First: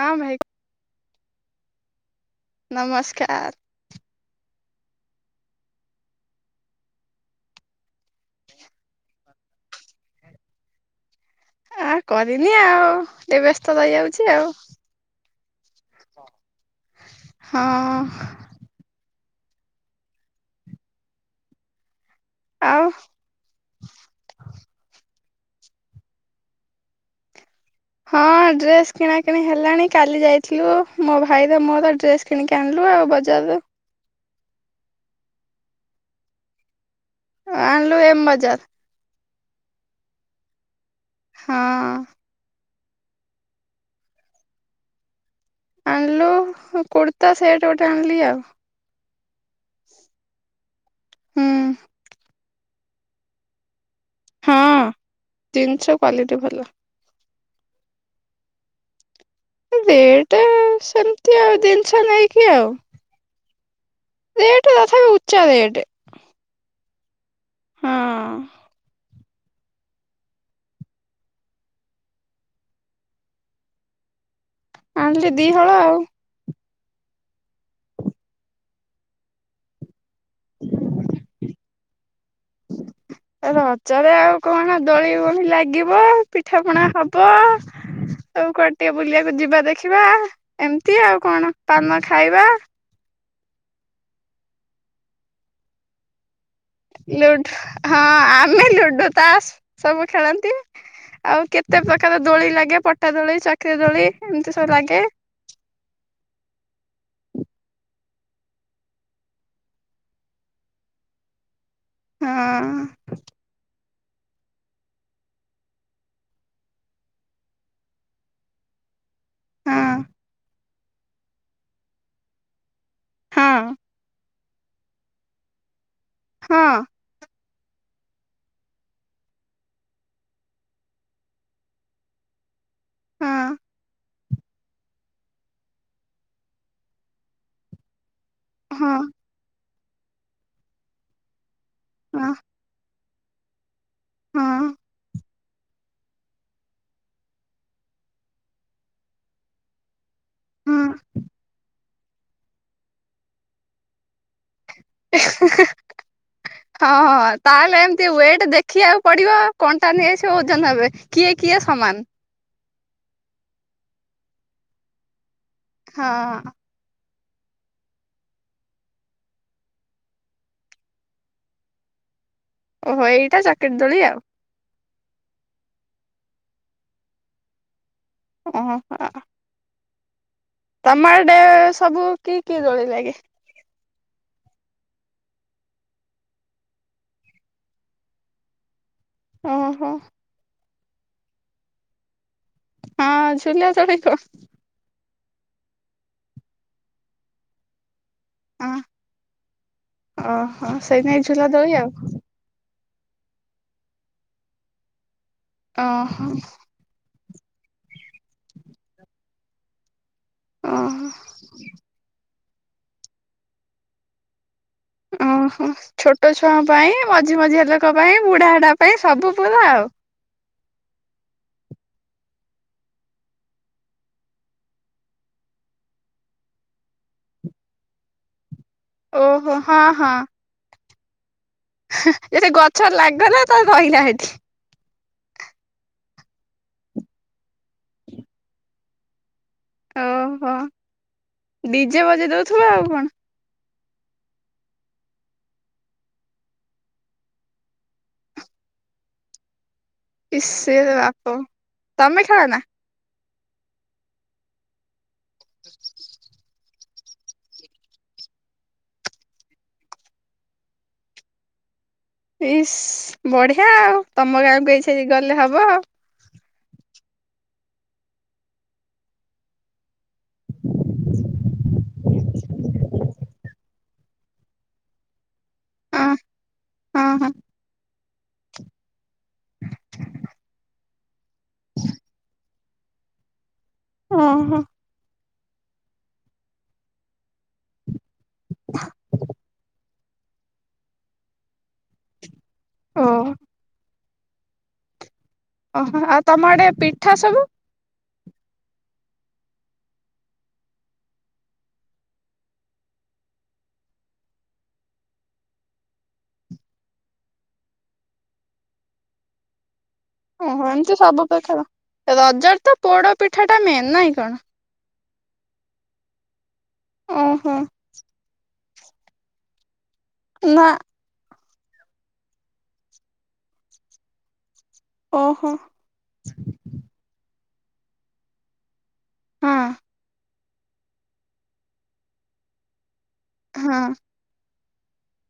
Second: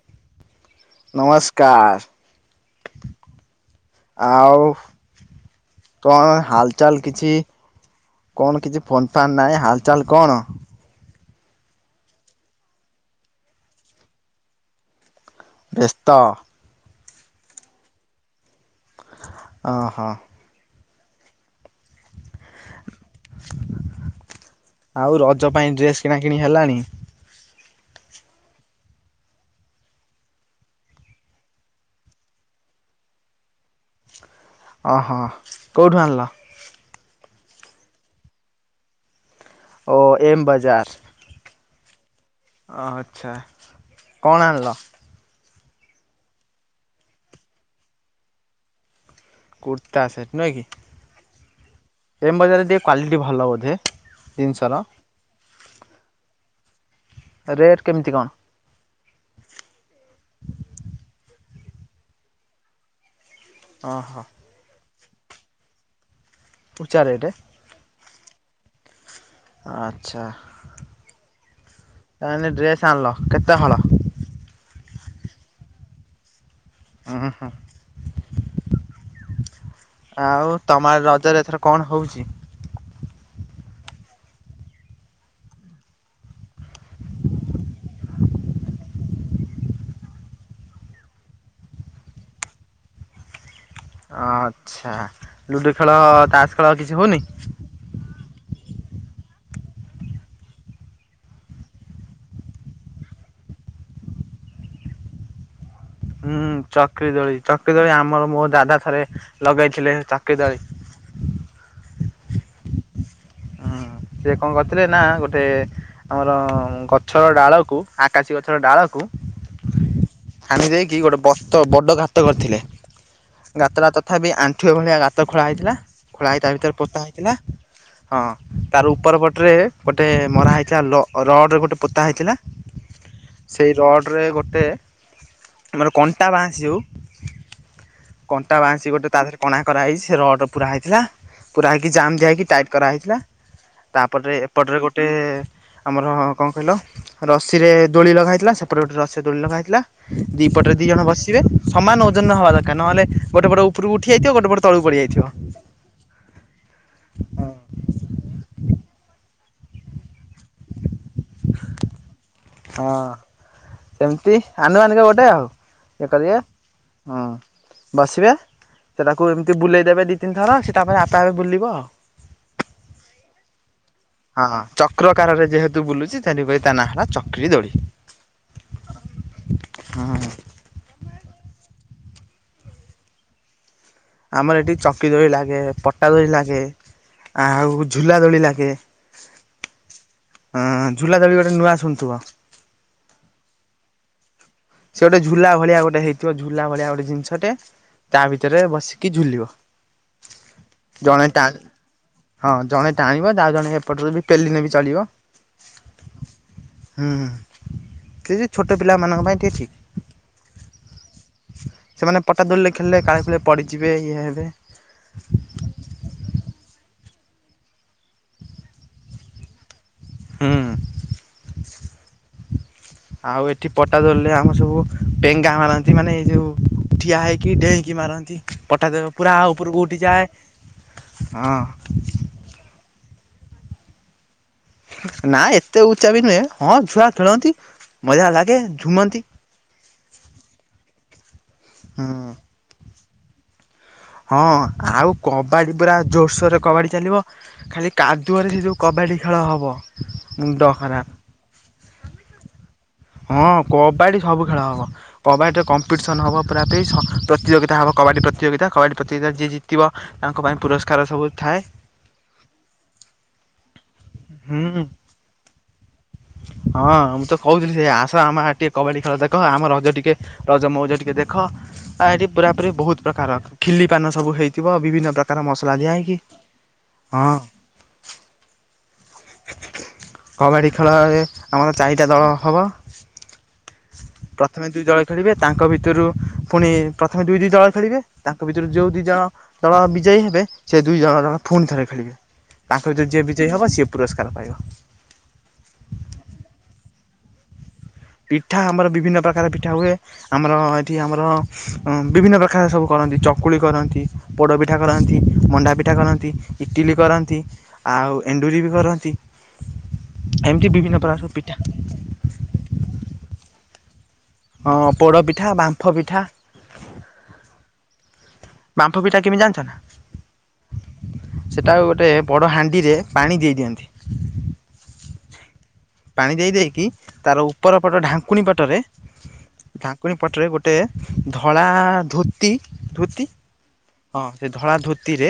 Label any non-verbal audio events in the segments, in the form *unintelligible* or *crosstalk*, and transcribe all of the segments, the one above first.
ହଁ ଭାଇ ନମସ୍କାର ନମସ୍କାର ଆଉ କଣ ହାଲଚାଲ କିଛି କଣ କିଛି ଫୋନ ଫାନ୍ ନାହିଁ ହାଲ ଚାଲ୍ କଣ? ଆ କରିନି ଆଉ ଟିକେ ବ୍ୟସ୍ତ ରହିଯାଉଛି ଆଉ ବ୍ୟସ୍ତ? ହଁ ଓ ହୋ। ଆଉ। ଆଉ ରଜ ପାଇଁ ଡ୍ରେସ କିଣା କିିଣି ହେଲାଣି? ହଁ ଡ୍ରେସ କିଣା କିିଣି ହେଲାଣି। କାଲି ଯାଇଥିଲୁ ମୋ ଭାଇ ର ମୋର ଡ୍ରେସ। କିଣିକି ଆଣିଲୁ ଆଉ ବଜାରରୁ। ଓହୋ। କୋଉଠୁ ଆଣିଲ? ଆଣିଲୁ ଏମ ବଜାର। ଓ ଏମ ବଜାର। ହଁ। ଓ ଆଚ୍ଛା। କଣ ଆଣିଲ? ଆଣିଲୁ ଉଁ କୁର୍ତ୍ତା ସେଟ୍ ଗୋଟେ ଆଣିଲି ଆଉ। କୁର୍ତ୍ତା ସେଟ ନୁହେଁ କି। ହୁଁ ଏମ ବଜାରରେ ଟିକେ କ୍ଵାଲିଟି ଭଲ ବୋଧେ? ହଁ ଜିନିଷର ଜିନିଷ କ୍ଵାଲିଟି ଭଲ। ରେଟ୍ କେମିତି କଣ? ରେଟ ସେମିତି ଆଉ ଜିନିଷ ନେଇକି ଆଉ। ଓ ହୋ। ରେଟ ତଥାପି ଉଚ୍ଚା ରେଟ। ଉଚ୍ଚା ରେଟ। ହଁ। ଆଚ୍ଛା। ତାହେନେ ଡ୍ରେସ୍ ଆଣିଲ କେତେ ହଳ? ଆଣିଲି ଦିହଳ ଆଉ। ଉଁ ହୁଁ ହୁଁ। ଆଉ ତମର ରଜରେ ଏଥର କଣ ହଉଛି? ଏ ରଜରେ ଆଉ କଣ ଦୋଳି ଫୋଳି ଲାଗିବ ପିଠା ପଣା ହବ। ଆଉ କୁଆଡେ ଟିକେ ବୁଲିବାକୁ ଯିବା ଦେଖିବା ଏମିତି ଆଉ କଣ ପାନ ଖାଇବା। ଆଚ୍ଛା। ଲୁଡୁ ଖେଳ, ତାସ୍ ଖେଳ କିଛି ହଉନି? ଲୁଡୁ ହଁ ଆମେ ଲୁଡୁ, ତାସ ସବୁ ଖେଳନ୍ତି। ଆଉ କେତେ ପ୍ରକାର ଦୋଳି ଲାଗେ ପଟା ଦୋଳି, ଚକିରି ଦୋଳି ଏମିତି ସବୁ ଲାଗେ। ହୁଁ ଚକ୍ରି ଦୋଳି ଚକ୍ରିଦୋଳି ଆମର ମୋ ଦାଦା ଥରେ ଲଗେଇଥିଲେ ଚକ୍ରି ଦୋଳି। ହଁ। ହୁଁ ସିଏ କଣ କରିଥିଲେ ନା ଗୋଟେ। ଆମର ଗଛର ଡାଳକୁ ଆକାଶୀ ଗଛର ଡାଳକୁ। ହଁ। ଆଣି ଦେଇକି ଗୋଟେ ବତ ବଡ଼ ଗାତ କରିଥିଲେ ହଁ ଗାତଟା ତଥାପି ଆ ଠିଏ ଭଳିଆ ଗାତ ଖୋଳା ହେଇଥିଲା ଖୋଳା ହେଇ ତା ଭିତରେ ପୋତା ହେଇଥିଲା। ହଁ ତାର ଉପର ପଟରେ ଗୋଟେ ମରା ହେଇଥିଲା ଲ ରଡ ଗୋଟେ ପୋତା ହେଇଥିଲା। ହଁ ସେହି ର ପଟରେ ଗୋଟେ ଆମର କଣ୍ଟା ବାଆଁସି ଯୋଉ। କଣ୍ଟା ହଁ ହଁ ବାଆଁଶି ଗୋଟେ ତା ଦେହରେ କଣା କରାହେଇଛି ସେ ରଡ଼ ପୁରା ହେଇଥିଲା ପୁରା ହେଇକି ଜାମ୍ ଦିଆ ହଁ ହେଇକି ଟାଇ କରାହେଇଥିଲା ତାପରେ ହଁ ଏପଟରେ ଗୋଟେ। ଆମର କଣ କହିଲ ରସିରେ ଦୋଳି ଲଗା ହେଇଥିଲା ସେପଟେ ଗୋଟେ ରସିରେ ଦୋଳି ଲଗା ହେଇଥିଲା। ଦି ପଟରେ ହଁ ଦି ଜଣ ବସିବେ ସମାନ ଓଜନ ହବା ଦରକାର ନହେଲେ ଗୋଟେ ପଟ ଉପରକୁ ଉଠି ଯାଇଥିବ ଗୋଟେ ପଟ। ତଳକୁ ପଡ଼ିଯାଇଥିବ। ହଁ ହଁ, ତାହେଲେ ଏମିତି ୱେଟ ଦେଖିବାକୁ ପଡ଼ିବ। କଣ୍ଟା ନେଇଆସିବ ଓଜନ ହେବେ। କିଏ କିଏ ସମାନ। ହଁ, ସେମିତି ଆନୁମାନିକ ଗୋଟେ ଆଉ ଇଏ ହଁ କରିବା। ହଁ। ବସିବେ, ସିଏ ତାକୁ ଏମିତି ବୁଲେଇ ଦେବେ ଦୁଇ ତିନି ଥର ସିଏ ତାପରେ ଆପେ ଆପେ ବୁଲିବ। ଓହୋଃ ଏଇଟା ଚକ୍ରୀ ଦୋଳି ଆଉ। ହଁ ହଁ ଚକ୍ରକାର ରେ ଯେହେତୁ ବୁଲୁଛି, ଥେନି ପାଇଁ ତା ନାଁ ହେଲା ଚକ୍ରି ଦୋଳି। ଓହୋଃ। ହଁ ହଁ। ତମ ଆଡ଼େ ସବୁ କି କି ଦୋଳି ଲାଗେ? ଆମର ଏଠି ଚକ୍ରୀ ଦୋଳି ଲାଗେ, ପଟା ଦୋଳି ଲାଗେ ଆଉ ଝୁଲା ଦୋଳି ଲାଗେ। ଓହୋଃ। ହଁ ଝୁଲା ଦୋଳି ଗୋଟେ ନୂଆ ଶୁଣୁଥିବ। ହଁ, ଝୁଲା ଦୋଳି କଣ? ସେ ଗୋଟେ ଝୁଲା ଭଳିଆ ଗୋଟେ ହେଇଥିବ ଝୁଲା ଭଳିଆ ଗୋଟେ ଜିନିଷଟେ। ତା ଭିତରେ ବସିକି ଝୁଲିବ। ଓହୋ ସେଇ ନାଇ ଜଣେ ଟା ଝୁଲା ଦୋଳି ଆଉ ହଁ, ଜଣେ ଟାଣିବ ଆଉ ଜଣେ ହେପଟରୁ ବି ପେଲିନେ ବି ଚଳିବ। ଓହୋ ହୁଁ, ହୁଁ, କିଛି ଛୋଟ ପିଲାମାନଙ୍କ ପାଇଁ ଅଛି। ଓହୋଃ। ସେମାନେ ପଟା ଦୋଳିରେ ଖେଳିଲେ କାଳେ ପଡ଼ିଯିବେ ଇଏ ହେବେ। ଓହୋଃ, ଛୋଟ ଛୁଆଙ୍କ ପାଇଁ, ମଝି ମଝିଆ ଲୋକ ପାଇଁ, ବୁଢା ହଢା ପାଇଁ ସବୁ ପୁରା ଆଉ। ହୁଁ *inaudible* ଆଉ ଏଠି ପଟା ଦୋଳିରେ ଆମର ସବୁ ପେଙ୍ଗା ମାରନ୍ତି ମାନେ ଏଇ ଯୋଉ ଠିଆ ହୋଇକି ଡେଇଁକି ମାରନ୍ତି। ପଟା ଦୋଳି ପୁରା ଓହୋ ହଁ ଉପରକୁ ଉଠିଯାଏ। ହଁ। ଯଦି ସେ ଗଛରେ ଲାଗି ଗଲା, ରହିଲା ସେଠି। ନା ଏତେ ଉଚ୍ଚା ବି ନୁହେଁ। ହଁ, ଛୁଆ ଖେଳନ୍ତି ମଜା ଲାଗେ ଝୁମନ୍ତି। ଓହୋଃ, ଡିଜେ ହୁଁ। ବଜେଇ ଦେଉଥିବ ଆଉ କଣ। ହଁ, ଆଉ କବାଡି ପୁରା ଜୋରସୋରରେ କବାଡି ଚାଲିବ। ଖାଲି କାଦୁଅରେ ସେ ଯୋଉ କବାଡି ଖେଳ ହବ। *unintelligible* ମୁଣ୍ଡ ଖରାପ ବାପ, ତମେ ଖେଳ ନା? ହଁ, କବାଡ଼ି ସବୁ ଖେଳ ହବ। କବାଡ଼ିରେ କମ୍ପିଟିସନ୍ ହେବ ପୁରାପୁରି ପ୍ରତିଯୋଗିତା ହେବ କବାଡ଼ି ପ୍ରତିଯୋଗିତା। କବାଡ଼ି ପ୍ରତିଯୋଗିତା ରେ ଯିଏ ଜିତିବ ତାଙ୍କ ପାଇଁ ପୁରସ୍କାର ସବୁ ଥାଏ। ଇସ୍ ବଢିଆ ଆଉ। ତମ ହୁଁ। ଗାଁକୁ *unintelligible* ଗଲେ ହବ ଆଉ। ହଁ, ମୁଁ ତ କହୁଥିଲି ସେଇଆ ଆସ ଆମ ଟିକେ କବାଡି ଖେଳ ଦେଖ। ଆମ ରଜ ଟିକେ ରଜ ମଉଜ ଟିକେ ଦେଖ। ଆ ଏଠି ପୁରାପୁରି ବହୁତ ପ୍ରକାର, ଖିଲି ପାନ ସବୁ ହେଇଥିବ ବିଭିନ୍ନ ପ୍ରକାର ମସଲା ଦିଆ ଆଉ ହେଇକି। ହଁ। କବାଡ଼ି ଖେଳରେ ଆମର ଚାରିଟା ଦଳ ହବ। ଓହୋ ପ୍ରଥମେ ଦୁଇ ଦଳ ଖେଳିବେ। ତାଙ୍କ ଭିତରୁ ପୁଣି ପ୍ରଥମେ ଦୁଇ ଦୁଇ ଦଳ ଖେଳିବେ ତାଙ୍କ ଭିତରୁ ଯେଉଁ ଦୁଇ ଦଳ ଦଳ ବିଜୟୀ ହେବେ, ସେ ଦୁଇ ଜଣ ଦଳ ପୁଣି ଥରେ ଖେଳିବେ। ତାଙ୍କ ଓ ଭିତରୁ ଯିଏ ବିଜୟୀ ହବ ସିଏ ପୁରସ୍କାର ପାଇବ। ଓହୋ ଆଉ ତମ ଆଡେ ପିଠା ସବୁ? ପିଠା ଆମର ବିଭିନ୍ନ ପ୍ରକାର ପିଠା ହୁଏ। ଆମର ଏଠି ଆମର ବିଭିନ୍ନ ପ୍ରକାର ସବୁ କରନ୍ତି ଚକୁଳି କରନ୍ତି। ପୋଡ଼ପିଠା କରନ୍ତି, ମଣ୍ଡା ପିଠା କରନ୍ତି, ଇଟିଲି କରନ୍ତି। ଆଉ ଏଣ୍ଡୁରି ବି କରନ୍ତି। ଓହୋ ଏମିତି ସବୁ ପ୍ରକାର। ରଜରେତ ପୋଡପିଠାଟା ମେନ୍ ନାଇଁ କଣ? ହଁ ପୋଡ଼ପିଠା, ବାମ୍ଫ ପିଠା। ଓହୋ। ବାମ୍ଫୁ ପିଠା କେମିତି ଜାଣିଛ ନା? ନା। ସେଇଟାକୁ ଗୋଟେ ବଡ଼ ହାଣ୍ଡିରେ ପାଣି ଦେଇ ଦିଅନ୍ତି। ଓହୋ। ପାଣି ଦେଇ ଦେଇକି ତାର ଉପର ପଟ ଢାଙ୍କୁଣୀ ପଟରେ ହଁ ଢାଙ୍କୁଣୀ ପଟରେ ଗୋ ଟେ ଧଳା ଧୋତି ଧୋତି ହଁ। ହଁ ସେ ଧଳା ଧୋତିରେ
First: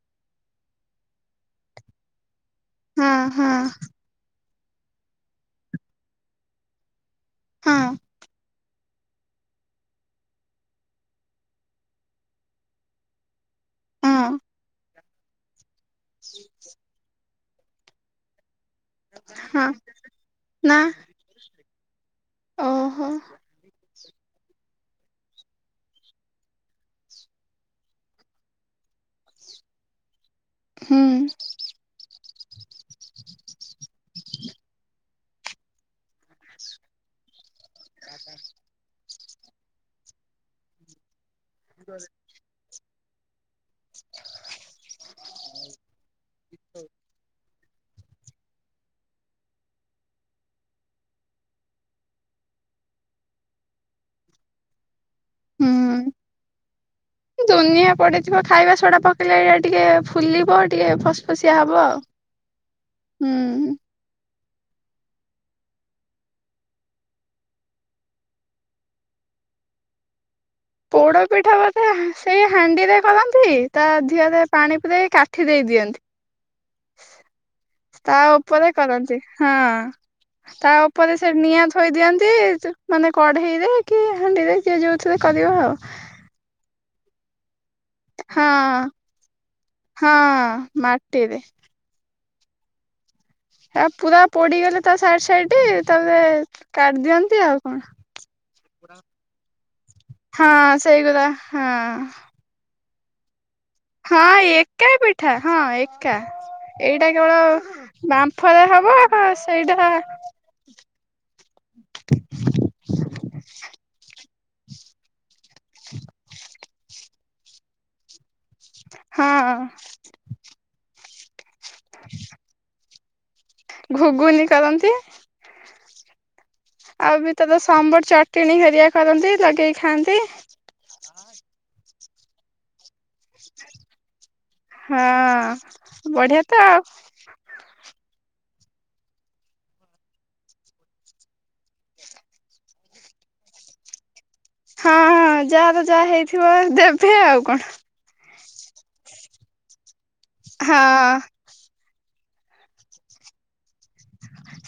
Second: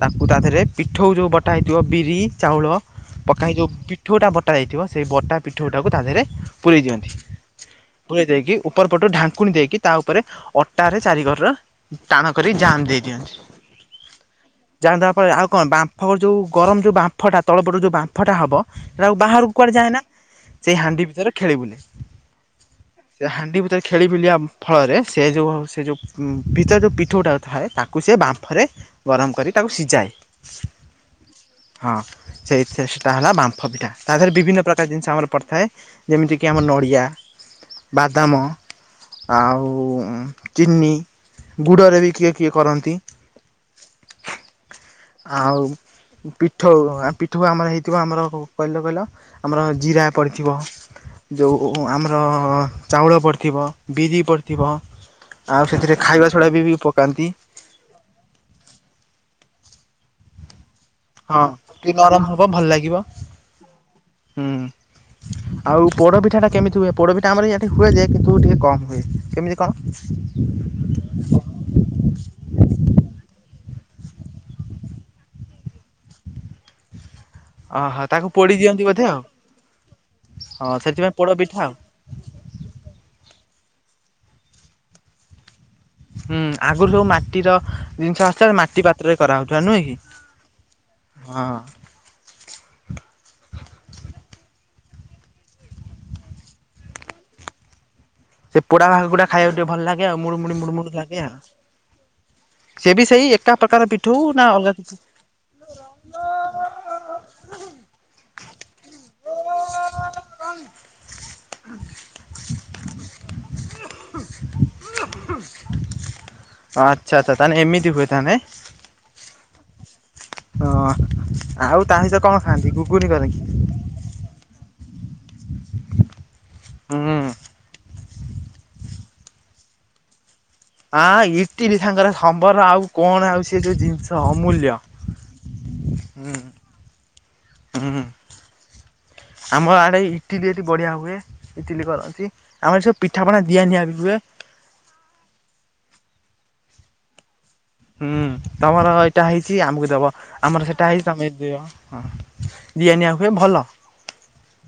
ତାକୁ ତା ଧେରେ ପିଠଉ ଯୋଉ ବଟା ହେଇଥିବ ବିରି, ଚାଉଳ ହଁ ପକା ହଁ ହେଇ ଯୋଉ ପିଠଉଟା ବଟା ଯାଇଥିବ ସେଇ ବଟା ପିଠଉଟାକୁ ତା ଦେହରେ ପୁରେଇ ଦିଅନ୍ତି। ହଁ ପୁରେଇ ଦେଇକି ଉପର ପଟୁ ଢାଙ୍କୁଣି ଦେଇକି ତା ଉପରେ ଅଟାରେ ଚାରି କର ଟାଣ କରି ଯାଆମ ଦେଇ ଦିଅନ୍ତି। ହଁ। ଜାମ ଦବା ପରେ ଆଉ କଣ ବାମ୍ଫ ଯେଉଁ ଗରମ ଯେଉଁ ବାମ୍ଫଟା ତଳପଟୁ ଯେଉଁ ବାମ୍ଫଟା ହେବ ସେଟାଉ ବାହାରକୁ ହଁ କୁଆଡେ ଯାଏ ନା ନା ସେଇ ହାଣ୍ଡି ଭିତରେ ଖେଳିବୁଲେ। ଓହୋ ସେଇ ହାଣ୍ଡି ଭିତରେ ଖେଳିବୁଲିବା ଫଳରେ ସେ ଯେଉଁ ସେ ଯେଉଁ ଭିତର ଯେଉଁ ପିଠଉ ଟା ଥାଏ ତାକୁ ସେ ବାମ୍ଫରେ ଗରମ କରି ତାକୁ ସିଜାଏ। ହୁଁ। ହଁ ସେଇଥିରେ ସେଇଟା ହେଲା ବାମ୍ଫ ପିଠା। ତା ଦେହରେ ବିଭିନ୍ନ ପ୍ରକାର ଜିନିଷ ଆମର ପଡ଼ିଥାଏ। ଯେମିତିକି ଆମ ନଡ଼ିଆ। ବାଦାମ, ଆଉ ଚିନି, ଗୁଡରେ ବି କିଏ କିଏ କରନ୍ତି ଆଉ ପିଠଉ ଆଉପି ଥୁ ଆମର ହେଇଥିବ ଆମର କହିଲ କହିଲ ଆମର ଜିରା ପଡ଼ିଥିବ। ଯୋଉ ଆମର ଚାଉଳ ପଡ଼ିଥିବ, ବିରି ପଡ଼ିଥିବ। ଆଉ ସେଥିରେ ହୁଁ ଖାଇବା ସୋଡା ବି ବି ପ ଦୁନିଆ ପଡିଥିବ ଖାଇବା ସୋଡା ପକେଇଲେ ଏଇଟା ଟିକେ ଫୁଲିବ ଟିକେ ଫସ ହଁ ଟିକେ ନରମ ହବ ଭଲ ଲାଗିବ ହୁଁ। ଆଉ ପୋଡ଼ପିଠାଟା କେମିତି ହୁଏ ପୋଡ଼ପିଠା ଆମର ଏଇଠି ହୁଏଯେ କିନ୍ତୁ ଟିକେ କମ୍ ହୁଏ। କେମିତି କଣ? ପୋଡ ପିଠା ବୋଧେ ହା ସେଇ ହାଣ୍ଡିରେ କରନ୍ତି। ତା ଧିଅରେ ପାଣି ପୁରେଇ କାଠି ଦେଇ ଦିଅନ୍ତି। ଓହୋ ତା ତାକୁ ପୋଡି ଉପରେ ଦିଅନ୍ତି ବୋଧେ କରନ୍ତି ଆଉ ହଁ। ତା ହଁ ସେଥିପାଇଁ ଉପରେ ପୋଡ ସେ ପିଠା ନିଆଁ ଆଉ ଥୋଇ ଦିଅନ୍ତି ଯୋ ମାନେ କଢେଇରେ, କି ହାଣ୍ଡିରେ ଯିଏ ଯୋଉ ଥିରେ କରିବ ଆଉ। ହୁଁ ଆଗରୁ ସବୁ ମାଟିର ଜିନିଷ ହଁ ବାସ ମାଟି ପାତ୍ରରେ କରାହଉଥିଲା ନୁହେଁ କି ହଁ ମାଟିରେ ହଁ ହଁ। ହେରା ପୁରା ପୋଡିଗଲେ ତା ସାଇଟ ସାଇଟି ତାହେଲେ କାଢି ଦିଅନ୍ତି ଆଉ କଣ। ସେ ପୋଡା ଭାଗ ଗୁଡା ଖାଇବାକୁ ଟିକେ ଭଲ ଲାଗେ ଆଉ ହଁ ମୁଡି ମୁଡୁ ଲାଗେ ସେଇଗୁରା ଆଉ। ହଁ ସିଏ ବି ସେଇ ଏକା ପ୍ରକାର ପି ହଁ ଏକା ପି ଠା ହଁ ଏକା ଏଇଟା କେବଳ ବାମ୍ଫରେ ହବ ଆଉ ସେଇଟା ଅଁ ଆଚ୍ଛା ଆଚ୍ଛା ତାହେଲେ ଏମିତି ହୁଏ ତାହେଲେ? ହଁ। ହଁ ଆଉ ତା ସହ କଣ ଖାଆନ୍ତି ଗୁଗୁନି କରନ୍ତି? ଘୁଘୁନି କରନ୍ତି ଆଉ ହୁଁ ବି ତା ଦେହରେ ସାମ୍ବର ଚଟଣୀ ହେରିଆ କରନ୍ତି ଲଗେଇକି ଖାଆନ୍ତି। ଆଁ ଇଟିଲି ସାଙ୍ଗରେ ସମ୍ବର ଆଉ କଣ ଆଉ ସେ ଯୋଉ ଜିନିଷ ଅମୂଲ୍ୟ। ହଁ ହୁଁ ବଢିଆ ତ ଆଉ। ହୁଁ ଆମ ଆଡେ ଇଟିଲି ଏଠି ବଢିଆ ହୁଏ। ଇଟିଲି କରନ୍ତି ଆମର ଏଠି ସବୁ ପିଠାପଣା ଦିଆ ନିିଆ ବି ହୁଏ। ହଁ ଯାହାର ଯାହା ହେଇଥିବ ଦେବେ ଆଉ କଣ। ହୁଁ ତମର ଏଇଟା ହେଇଛି ଆମକୁ ଦବ ଆମର ସେଇଟା ହେଇଛି ହଁ। ତମେ ଦିଅ। ହଁ ଦିଆ ନିଆ ହୁଏ ଭଲ।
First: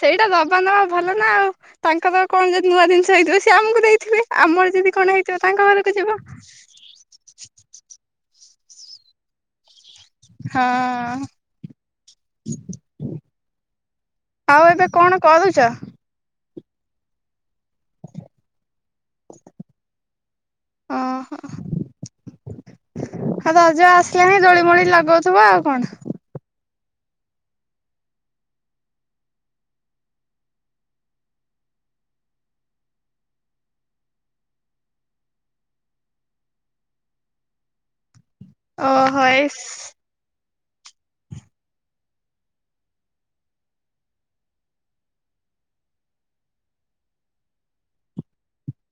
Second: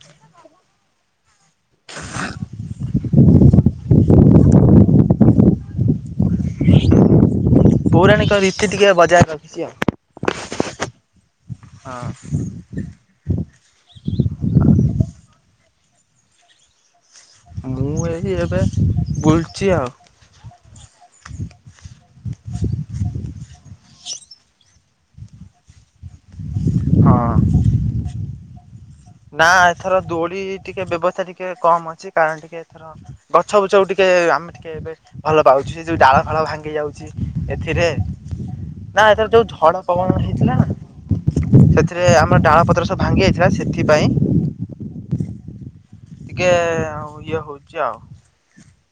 ସେଇଟା ଦବା ନବା ଭଲ ନା ଆଉ ତାଙ୍କର କଣ ଯଦି ନୂଆ ଜିନିଷ ହେଇଥିବ ସେ ଆମକୁ ଦେଇଥିବେ। ଆମର ଯଦି କଣ ହେଇଥିବ ତାଙ୍କ ଘରକୁ ଯିବ। ପୌରାଣିକ ରୀତି ଟିକେ ବଜାୟୀ ରଖିଛି ଆଉ। ହଁ। ହଁ। ଆଉ ଏବେ କଣ କରୁଛ? ମୁଁ ଏଇଠି ଏବେ ବୁଲୁଛି ଆଉ। ଓ ହୋ। ଆଉ ରଜ ଆସିଲାଣି ଦୋଳି ମୋଳି ଲଗଉଥିବ ଆଉ କଣ। ହଁ। ନାଁ ଏଥର ଦୋଳି ଟିକେ ବ୍ୟବସ୍ଥା ଟିକେ କମ୍ ଅଛି କାରଣ ଟିକେ ଏଥର ହଁ ଗଛ ବୁଛକୁ ଟିକେ ଆମେ ଟିକେ ଏବେ ଭଲ ପାଉଛି ସେ ଯୋଉ ଡାଳ ଫାଳ ଭାଙ୍ଗି ଯାଉଛି ଏଥିରେ ନାଁ ଓହୋ ଏଥର ଯୋଉ ଏଇ ଝଡ ପବନ ହେଇଥିଲା ସେଥିରେ ଆମର ଡାଳ ପତ୍ର ସବୁ ଭାଙ୍ଗି ଯାଇଥିଲା ସେଥିପାଇଁ ଟିକେ ଆଉ ଇଏ ହଉଛି ଆଉ।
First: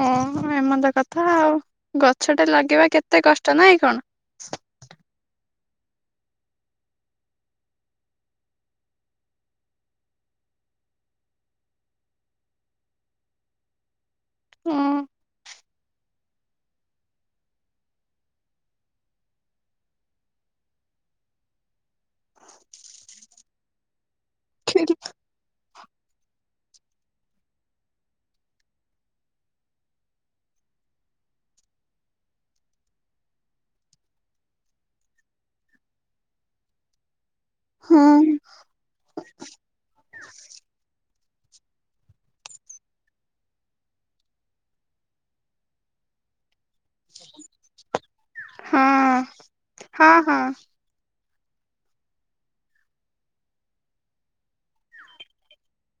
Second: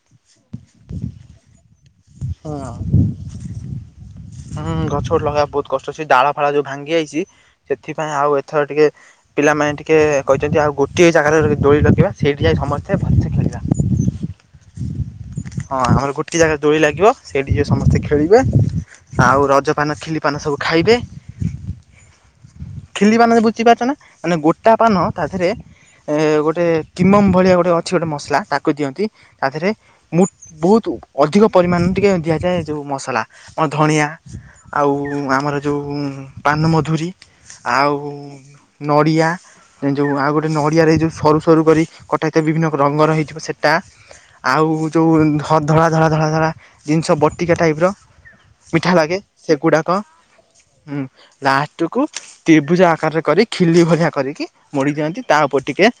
ହଁ ଏମନ୍ତ କଥା ଆଉ ଗଛଟେ ହଁ। ଲାଗିବା କେତେ କଷ୍ଟ ନାଇଁ କଣ? ହୁଁ ଗଛ ଲଗେଇବା ବହୁତ କଷ୍ଟ ଅଛି ଡାଳ ଫାଳ ଯୋଉ ଭାଙ୍ଗି ଯାଇଛି ସେଥିପାଇଁ ଆଉ ଏଥର ଟିକେ ପିଲାମାନେ ଟିକେ କହିଛନ୍ତି ଆଉ ଗୋଟିଏ ଜାଗାରେ ଦୋଳି ଲଗେଇବା ସେଇଠି ଯାଇ ସମସ୍ତେ ଭଲସେ ଖେଳିବା। *inaudible* ହଁ ଆମର ଗୋଟେ ଜାଗା ଦୋଳି ଲାଗିବ ସେଇଠି ସମସ୍ତେ ଖେଳିବେ ଆଉ ରଜପାନ ଖିଲିପାନ ସବୁ ଖାଇବେ। ଖିଲି ପାନ ବୁଝି ପାରୁଛ ନା ମାନେ ଗୋଟା ହଁ ପାନ ତା ଦେହେରେ ଏ ଗୋଟେ କିମମ୍ ଭଳିଆ ଗୋଟେ ଅଛି ଗୋଟେ ମସଲା ତାକୁ ଦିଅନ୍ତି ତା ଦେହେରେ। ମୁଁ ବହୁତ ଅଧିକ ପରିମାଣରେ ଟିକେ ଦିଆଯାଏ ଯୋଉ ମସଲା ଆଉ ଧଣିଆ ଆଉ ଆମର ଯୋଉ ପାନମଧୁରୀ ଆଉ ନଡ଼ିଆ ଏଇଁ ଯୋଉ ଆଉ ଗୋଟେ ନଡ଼ିଆରେ ଏଇ ଯୋଉ ସରୁ ସରୁ କରି କଟା ହେଇଥିବା ବିଭିନ୍ନ ରଙ୍ଗର ହେଇଥିବ ସେଟା ଆଉ ଯୋଉ ଧ ଧଳା ଧଳା ଧଳା ଧଳା ଜିନିଷ ବଟିକା ଟାଇପି ର ହଁ ମିଠା ଲାଗେ ସେଗୁଡ଼ାକ ହଁ ହଁ ହୁଁ। ଲାଷ୍ଟକୁ ତ୍ରିଭୁଜ ଆକାରରେ କରି ଖିଲି ଭଳିଆ କରିକି ମୋଡି ଦିଅନ୍ତି ତା ଉପରେ ଟିକେ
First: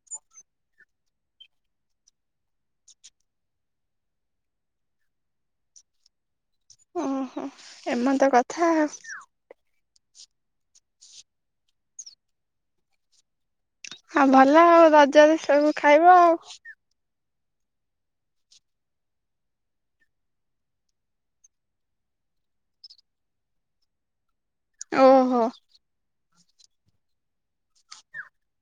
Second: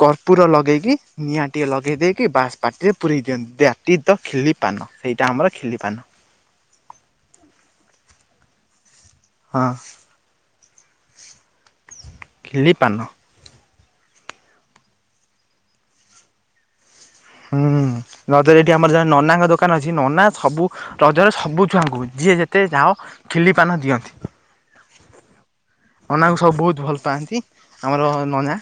କର୍ପୁର ଲଗେଇକି ନିଆଁଟିଏ ଲଗେଇ ଦେଇକି ବାସ୍ ପାଟିରେ ପୁରେଇ ଦିଅନ୍ତି। ଦାଟ୍ ଜି ଦ ଖିଲି ପାନ, ସେଇଟା ଆମର ଖିଲି ପାନ। ଉଁ ହୁଁ। ଏମନ୍ତ କଥା। ହଁ। ଖିଲିପାନ। ହଁ ଭଲ ଆଉ ରଜରେ ସବୁ ଖାଇବ ଆଉ। ହୁଁ ହୁଁ। ରଜ ରେ ଏଠି ଆମର ଜଣେ ନନାଙ୍କ ଦୋକାନ ଅଛି ନନା ସବୁ ରଜରେ ସବୁ ଛୁଆଙ୍କୁ ଯିଏ ଯେତେ ଯାଅ ଖିଲି ପାନ ଦିଅନ୍ତି। ଓହୋ। ନନାଙ୍କୁ ସବୁ ବହୁତ୍ ଭଲ ପାଆନ୍ତି। ଆମର ନନା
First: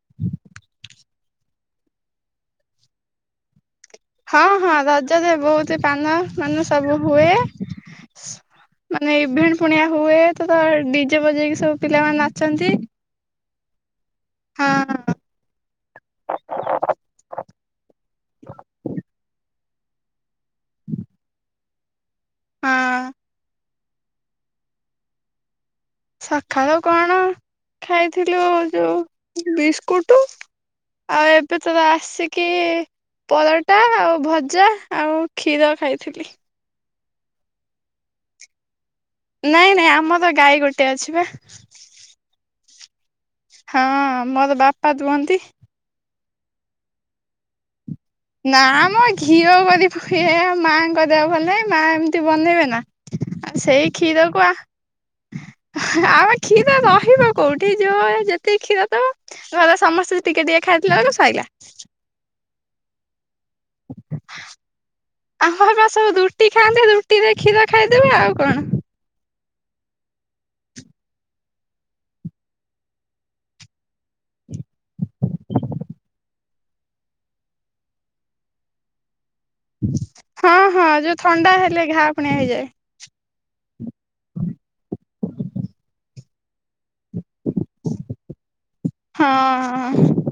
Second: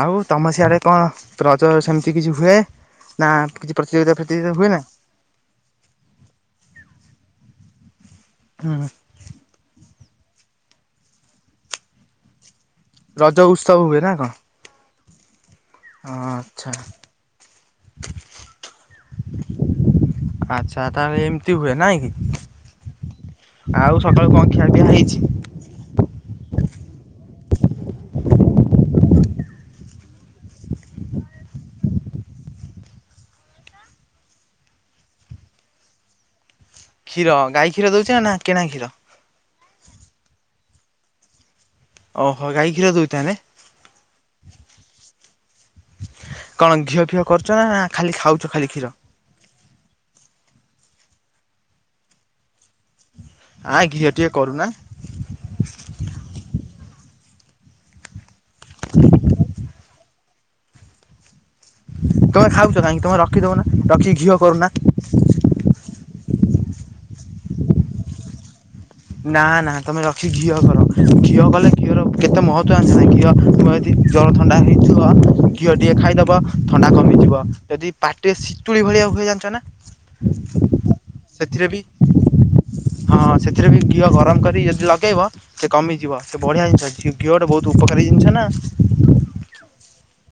ଆଉ ତମ ସିଆଡେ କଣ ରଜ ସେମିତି କିଛି ହୁଏ ନା କିଛି ପ୍ରତିଯୋଗିତା ହଁ ପ୍ରତିଯୋଗିତା ହୁଏ ହଁ। ନା ରଜରେ ବହୁତି ପାନ ମାନେ ସବୁ ହୁଏ। ହୁଁ ମାନେ ଇଭେଣ୍ଟ ପୁଣି ଆ ହୁଏ। ତ ଡିଜେ ବଜେଇକି ସବୁ ପିଲାମାନେ ନାଚନ୍ତି। ରଜ ଉତ୍ସବ ହୁଏ ନା କଣ? ହଁ ଆଚ୍ଛା। ଆଚ୍ଛା। ତା ହେଲେ ଏମିତି ହୁଏ ନାଇଁ କି? ହଁ। ଆଉ ସକାଳୁ କଣ ଖିଆ ପିଆ ହେଇଚି? ସଖାଳୁ କଣ ଖାଇଥିଲୁ ଯୋଉ ବିସ୍କୁଟୁ। ଆଉ ଏବେ ତ ଆସିକି ପରଟା ଆଉ ଭଜା ଆଉ କ୍ଷୀର ଖାଇଥିଲି। କ୍ଷୀର ଗାଈ କ୍ଷୀର ଦଉଚି ନା କିଣା କ୍ଷୀର? ନାଇଁ ନାଇଁ ଆମର ଗାଈ ଗୋଟେ ଅଛି ପା। ଓହୋ। ଗାଈ କ୍ଷୀର ଦଉଚି ତାହେଲେ? ହଁ ମୋର ବାପା ଦୁହଁନ୍ତି। କଣ ଘିଅ ଫିଅ କରୁଚ ନା ଖାଲି ଖାଉଛ ନା ଖାଲି କ୍ଷୀର? ମ ଘିଅ କରିବୁ, ମାଆଙ୍କ ଦେହ ଭଲେ ନାହିଁ ମା ଏମିତି ବନେଇବେ ନା। ଆଉ ଆ ସେଇ ଘିଅ ଟିକେ କ୍ଷୀରକୁ ଆ କରୁନା ଆମ କ୍ଷୀର ରହିବ କୋଉଠି ଯୋଉ ଏ ଯେ ଯେତିକି କ୍ଷୀର ଦବ, ଘର ର ସମସ୍ତେ ଟିକେ ଟିକେ ଖାଇଦେଲା ବେଳକୁ ଶଇଲା। ତମେ ଖାଉଚ କାହିଁକି? ତମେ ରଖିଦେଉନା ରଖିକି ଘିଅ କରୁନା। ଆମର ପରା ସବୁ ରୁଟି ଖାଆନ୍ତି। ରୁଟି ରେ କ୍ଷୀର ଖାଇଦେବେ ଆଉ କଣ। ନା ନା, ତମେ ରଖି କି ଘିଅ କର। ଘିଅ କଲେ ଘିଅର କେତେ ମହତ୍ଵ ଜାଣିଚ ନା, ଘିଅ ଥୁଆ ହୋଇ ଯଦି ଜର ଥଣ୍ଡା ହେଇଥିବ ଘିଅ ଟିକେ ଖାଇଦେବ ଥଣ୍ଡା କମିଯିବ। ଯଦି ପାଟି ରେ ସି ତୁଳି ଭଳିଆ ହୁଏ ଜାଣିଚ ନା? ହଁ ହଁ ଯୋଉଁ ଥଣ୍ଡା ସେଥିରେ ବି ହେଲେ ଘା ଫୁଣି ହେଇଯାଏ। ହଁ ସେଥିରେ ବି ଘିଅ ଗରମ କରି ଯଦି ଲଗେଇବ ସେ କମିଯିବ। ସିଏ ବଢିଆ ଜିନିଷ। ଘିଅ ଗୋଟେ ବହୁତ୍ ଉପକାରୀ ଜିନିଷ ନା। ହଁ।